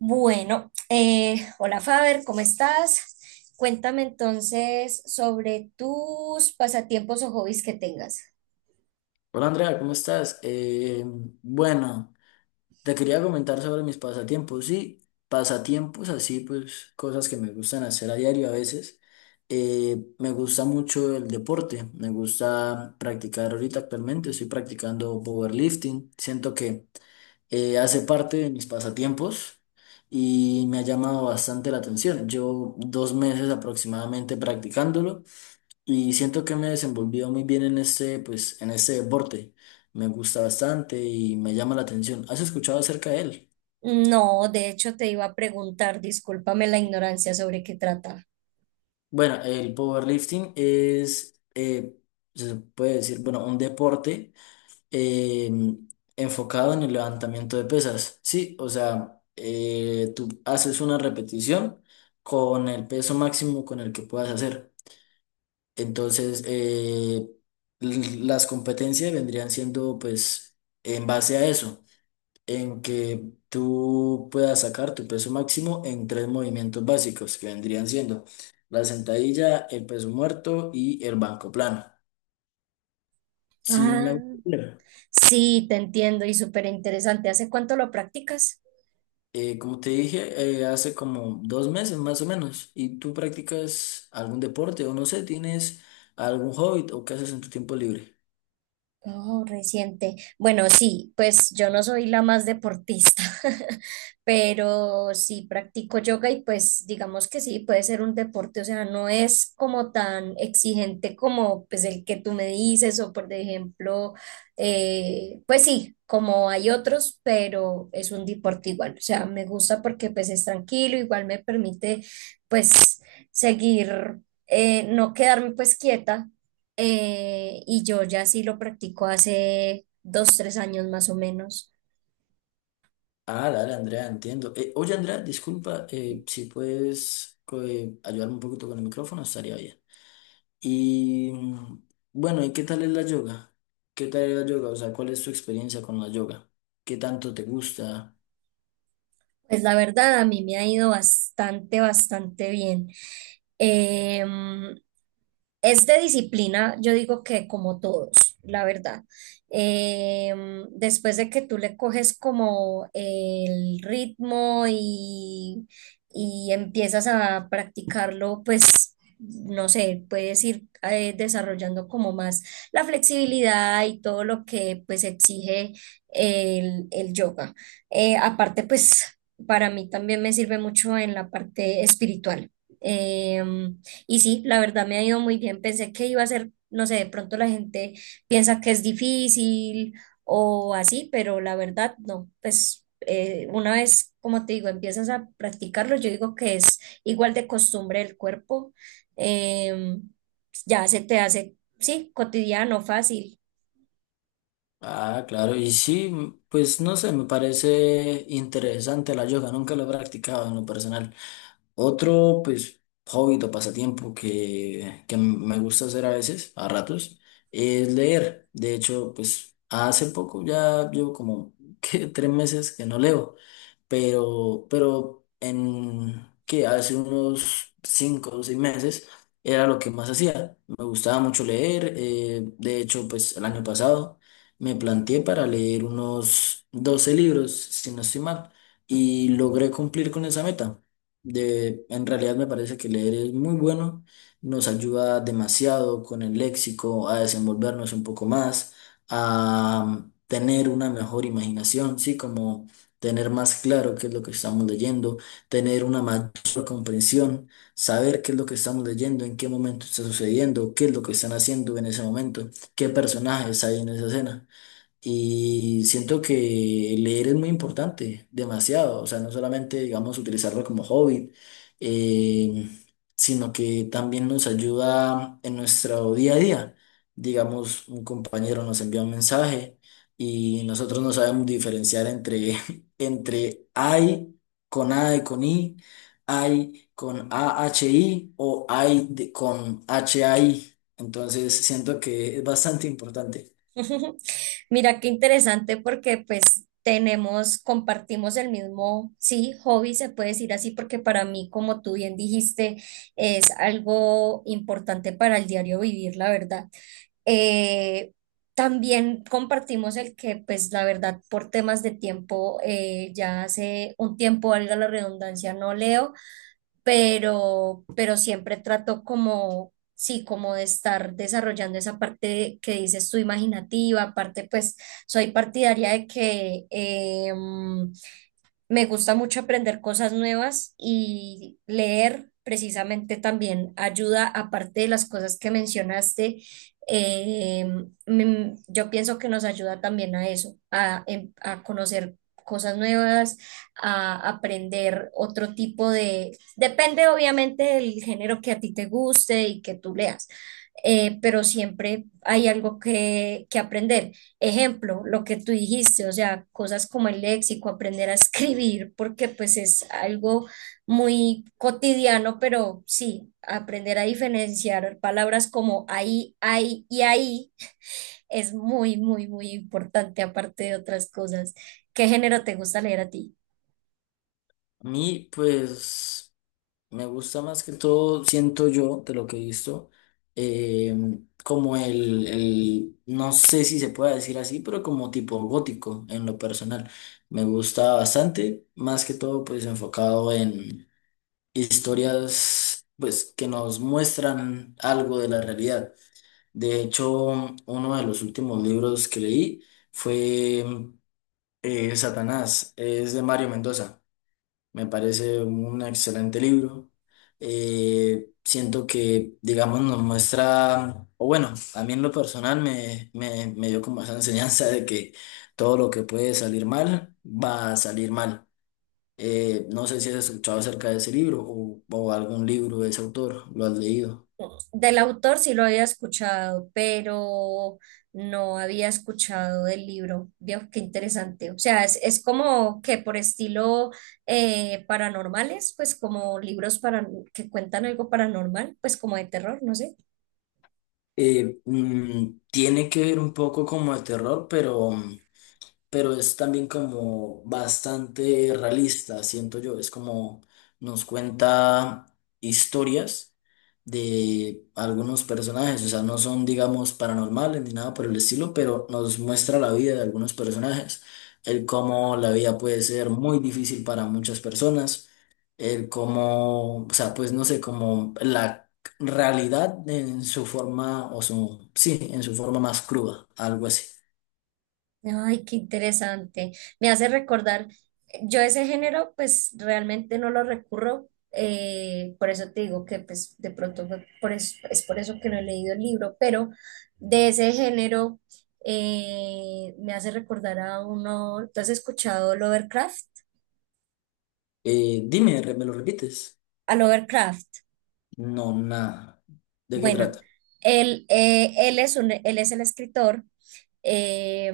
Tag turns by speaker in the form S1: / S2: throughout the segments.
S1: Bueno, hola Faber, ¿cómo estás? Cuéntame entonces sobre tus pasatiempos o hobbies que tengas.
S2: Hola Andrea, ¿cómo estás? Bueno, te quería comentar sobre mis pasatiempos. Sí, pasatiempos así, pues cosas que me gustan hacer a diario a veces. Me gusta mucho el deporte, me gusta practicar ahorita actualmente, estoy practicando powerlifting. Siento que hace parte de mis pasatiempos y me ha llamado bastante la atención. Llevo 2 meses aproximadamente practicándolo y siento que me he desenvolvido muy bien en este, pues, en este deporte. Me gusta bastante y me llama la atención. ¿Has escuchado acerca de él?
S1: No, de hecho te iba a preguntar, discúlpame la ignorancia sobre qué trata.
S2: Bueno, el powerlifting es, se puede decir, bueno, un deporte eh, enfocado en el levantamiento de pesas. Sí, o sea, tú haces una repetición con el peso máximo con el que puedas hacer. Entonces, las competencias vendrían siendo, pues, en base a eso, en que tú puedas sacar tu peso máximo en tres movimientos básicos que vendrían siendo la sentadilla, el peso muerto y el banco plano. Si
S1: Ah,
S2: me gustaría,
S1: sí, te entiendo y súper interesante. ¿Hace cuánto lo practicas?
S2: como te dije, hace como 2 meses más o menos, ¿y tú practicas algún deporte o no sé, tienes algún hobby o qué haces en tu tiempo libre?
S1: Oh, reciente. Bueno, sí, pues yo no soy la más deportista, pero sí practico yoga y pues digamos que sí, puede ser un deporte, o sea, no es como tan exigente como pues el que tú me dices o por ejemplo, pues sí, como hay otros, pero es un deporte igual, o sea, me gusta porque pues es tranquilo, igual me permite pues seguir, no quedarme pues quieta, y yo ya sí lo practico hace dos, 3 años más o menos.
S2: Ah, dale, Andrea, entiendo. Oye, Andrea, disculpa, si puedes ayudarme un poquito con el micrófono, estaría bien. Y bueno, ¿y qué tal es la yoga? ¿Qué tal es la yoga? O sea, ¿cuál es tu experiencia con la yoga? ¿Qué tanto te gusta?
S1: Pues la verdad, a mí me ha ido bastante, bastante bien. Em, es de disciplina, yo digo que como todos, la verdad. Después de que tú le coges como el ritmo y empiezas a practicarlo, pues no sé, puedes ir desarrollando como más la flexibilidad y todo lo que pues exige el yoga. Aparte, pues para mí también me sirve mucho en la parte espiritual. Em, y sí, la verdad me ha ido muy bien. Pensé que iba a ser, no sé, de pronto la gente piensa que es difícil o así, pero la verdad no. Pues una vez, como te digo, empiezas a practicarlo, yo digo que es igual de costumbre el cuerpo. em, ya se te hace, sí, cotidiano, fácil.
S2: Ah, claro, y sí, pues no sé, me parece interesante la yoga, nunca lo he practicado en lo personal. Otro, pues, hobby o pasatiempo que me gusta hacer a veces, a ratos, es leer. De hecho, pues, hace poco ya llevo como que 3 meses que no leo, pero en que hace unos 5 o 6 meses era lo que más hacía. Me gustaba mucho leer. De hecho, pues, el año pasado me planteé para leer unos 12 libros, si no estoy mal, y logré cumplir con esa meta. De, en realidad me parece que leer es muy bueno, nos ayuda demasiado con el léxico a desenvolvernos un poco más, a tener una mejor imaginación, sí, como tener más claro qué es lo que estamos leyendo, tener una mayor comprensión, saber qué es lo que estamos leyendo, en qué momento está sucediendo, qué es lo que están haciendo en ese momento, qué personajes hay en esa escena. Y siento que leer es muy importante, demasiado. O sea, no solamente, digamos, utilizarlo como hobby, eh, sino que también nos ayuda en nuestro día a día. Digamos, un compañero nos envía un mensaje y nosotros no sabemos diferenciar entre, entre I con A y con I, I con a h i o I de- con h A i. Entonces, siento que es bastante importante.
S1: Mira qué interesante porque pues tenemos, compartimos el mismo, sí, hobby, se puede decir así, porque para mí, como tú bien dijiste, es algo importante para el diario vivir, la verdad. Eh, También compartimos el que pues la verdad por temas de tiempo, ya hace un tiempo, valga la redundancia, no leo pero siempre trato como, sí, como de estar desarrollando esa parte que dices tú imaginativa, aparte pues soy partidaria de que, me gusta mucho aprender cosas nuevas y leer precisamente también ayuda, aparte de las cosas que mencionaste, eh, yo pienso que nos ayuda también a eso, a, a conocer cosas nuevas, a aprender otro tipo de... Depende obviamente del género que a ti te guste y que tú leas, pero siempre hay algo que aprender. Ejemplo, lo que tú dijiste, o sea, cosas como el léxico, aprender a escribir, porque pues es algo muy cotidiano, pero sí, aprender a diferenciar palabras como ahí, ahí y ahí es muy, muy, muy importante, aparte de otras cosas. ¿Qué género te gusta leer a ti?
S2: A mí, pues, me gusta más que todo, siento yo, de lo que he visto, eh, como el, no sé si se puede decir así, pero como tipo gótico en lo personal. Me gusta bastante, más que todo, pues, enfocado en historias, pues, que nos muestran algo de la realidad. De hecho, uno de los últimos libros que leí fue Satanás, es de Mario Mendoza. Me parece un excelente libro. Siento que, digamos, nos muestra, o bueno, a mí en lo personal me dio como esa enseñanza de que todo lo que puede salir mal va a salir mal. No sé si has escuchado acerca de ese libro o algún libro de ese autor, lo has leído.
S1: Del autor sí lo había escuchado, pero no había escuchado del libro. Veo qué interesante. O sea, es como que por estilo paranormales, pues como libros que cuentan algo paranormal, pues como de terror, no sé.
S2: Tiene que ver un poco como de terror, pero es también como bastante realista, siento yo. Es como nos cuenta historias de algunos personajes, o sea, no son, digamos, paranormales ni nada por el estilo, pero nos muestra la vida de algunos personajes, el cómo la vida puede ser muy difícil para muchas personas, el cómo, o sea, pues no sé, como la realidad en su forma, o su, sí, en su forma más cruda, algo así.
S1: Ay, qué interesante. Me hace recordar, yo ese género pues realmente no lo recurro, por eso te digo que pues de pronto fue por eso- es por eso que no he leído el libro, pero de ese género me hace recordar a uno, ¿tú has escuchado Lovecraft?
S2: Dime, ¿me lo repites?
S1: A Lovecraft.
S2: No, nada. ¿De qué
S1: Bueno,
S2: trata?
S1: él es él es el escritor, eh,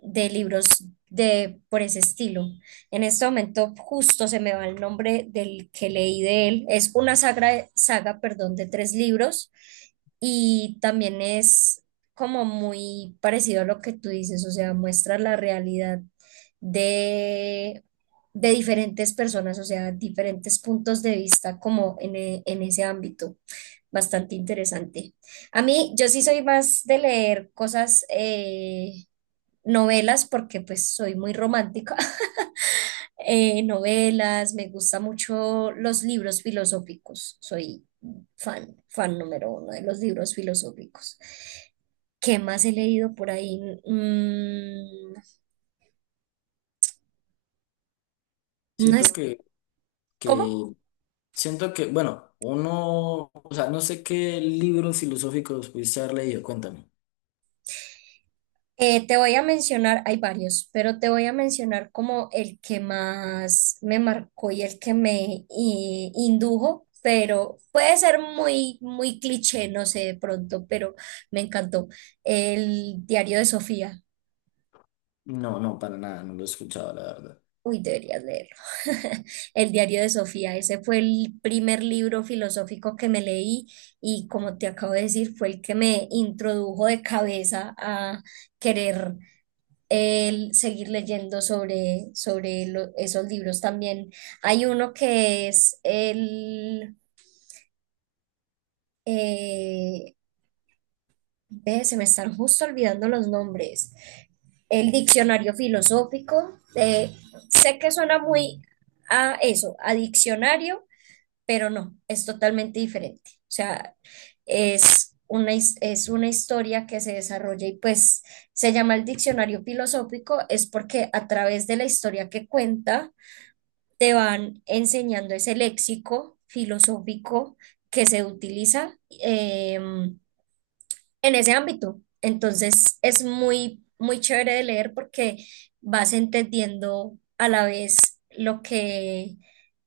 S1: de libros de, por ese estilo. En este momento justo se me va el nombre del que leí de él. Es una saga, perdón, de 3 libros y también es como muy parecido a lo que tú dices, o sea, muestra la realidad de, de diferentes personas, o sea, diferentes puntos de vista como en, en ese ámbito. Bastante interesante. A mí, yo sí soy más de leer cosas, novelas, porque pues soy muy romántica. Novelas, me gustan mucho los libros filosóficos. Soy fan, fan número uno de los libros filosóficos. ¿Qué más he leído por ahí? Mm, no
S2: Siento
S1: es,
S2: que,
S1: ¿cómo?
S2: que, siento que, bueno, uno, o sea, no sé qué libros filosóficos pudiste haber leído, cuéntame.
S1: Te voy a mencionar, hay varios, pero te voy a mencionar como el que más me marcó y el que me indujo, pero puede ser muy, muy cliché, no sé, de pronto, pero me encantó. El diario de Sofía.
S2: No, no, para nada, no lo he escuchado, la verdad.
S1: Uy, deberías leerlo. El diario de Sofía. Ese fue el primer libro filosófico que me leí y como te acabo de decir, fue el que me introdujo de cabeza a querer el seguir leyendo sobre esos libros también. Hay uno que es el... eh, ve, se me están justo olvidando los nombres. El diccionario filosófico. Sé que suena muy a eso, a diccionario, pero no, es totalmente diferente. O sea, es una, es una historia que se desarrolla y pues se llama el diccionario filosófico, es porque a través de la historia que cuenta, te van enseñando ese léxico filosófico que se utiliza en ese ámbito. Entonces es muy, muy chévere de leer porque vas entendiendo a la vez lo que,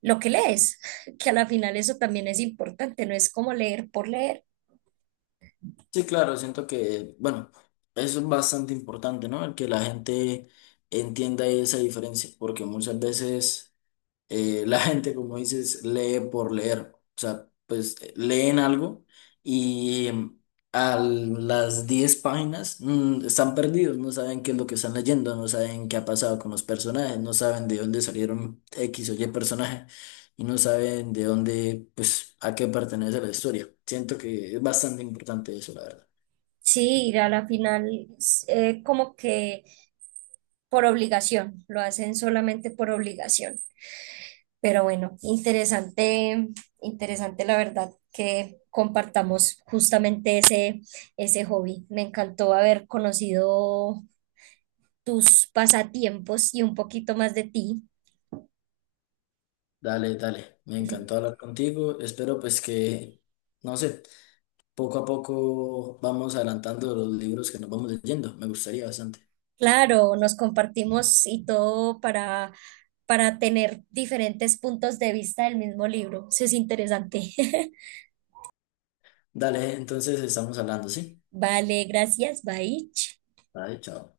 S1: lo que lees, que a la final eso también es importante, no es como leer por leer.
S2: Sí, claro, siento que, bueno, eso es bastante importante, ¿no? El que la gente entienda esa diferencia, porque muchas veces la gente, como dices, lee por leer. O sea, pues leen algo y a las 10 páginas están perdidos, no saben qué es lo que están leyendo, no saben qué ha pasado con los personajes, no saben de dónde salieron X o Y personaje y no saben de dónde, pues, a qué pertenece la historia. Siento que es bastante importante eso, la verdad.
S1: Sí, a la final es, como que por obligación, lo hacen solamente por obligación. Pero bueno, interesante, interesante la verdad que compartamos justamente ese, ese hobby. Me encantó haber conocido tus pasatiempos y un poquito más de ti.
S2: Dale, dale, me encantó hablar contigo. Espero pues que, no sé, poco a poco vamos adelantando los libros que nos vamos leyendo. Me gustaría bastante.
S1: Claro, nos compartimos y todo para tener diferentes puntos de vista del mismo libro. Eso es interesante.
S2: Dale, entonces estamos hablando, ¿sí?
S1: Vale, gracias. Bye.
S2: Vale, chao.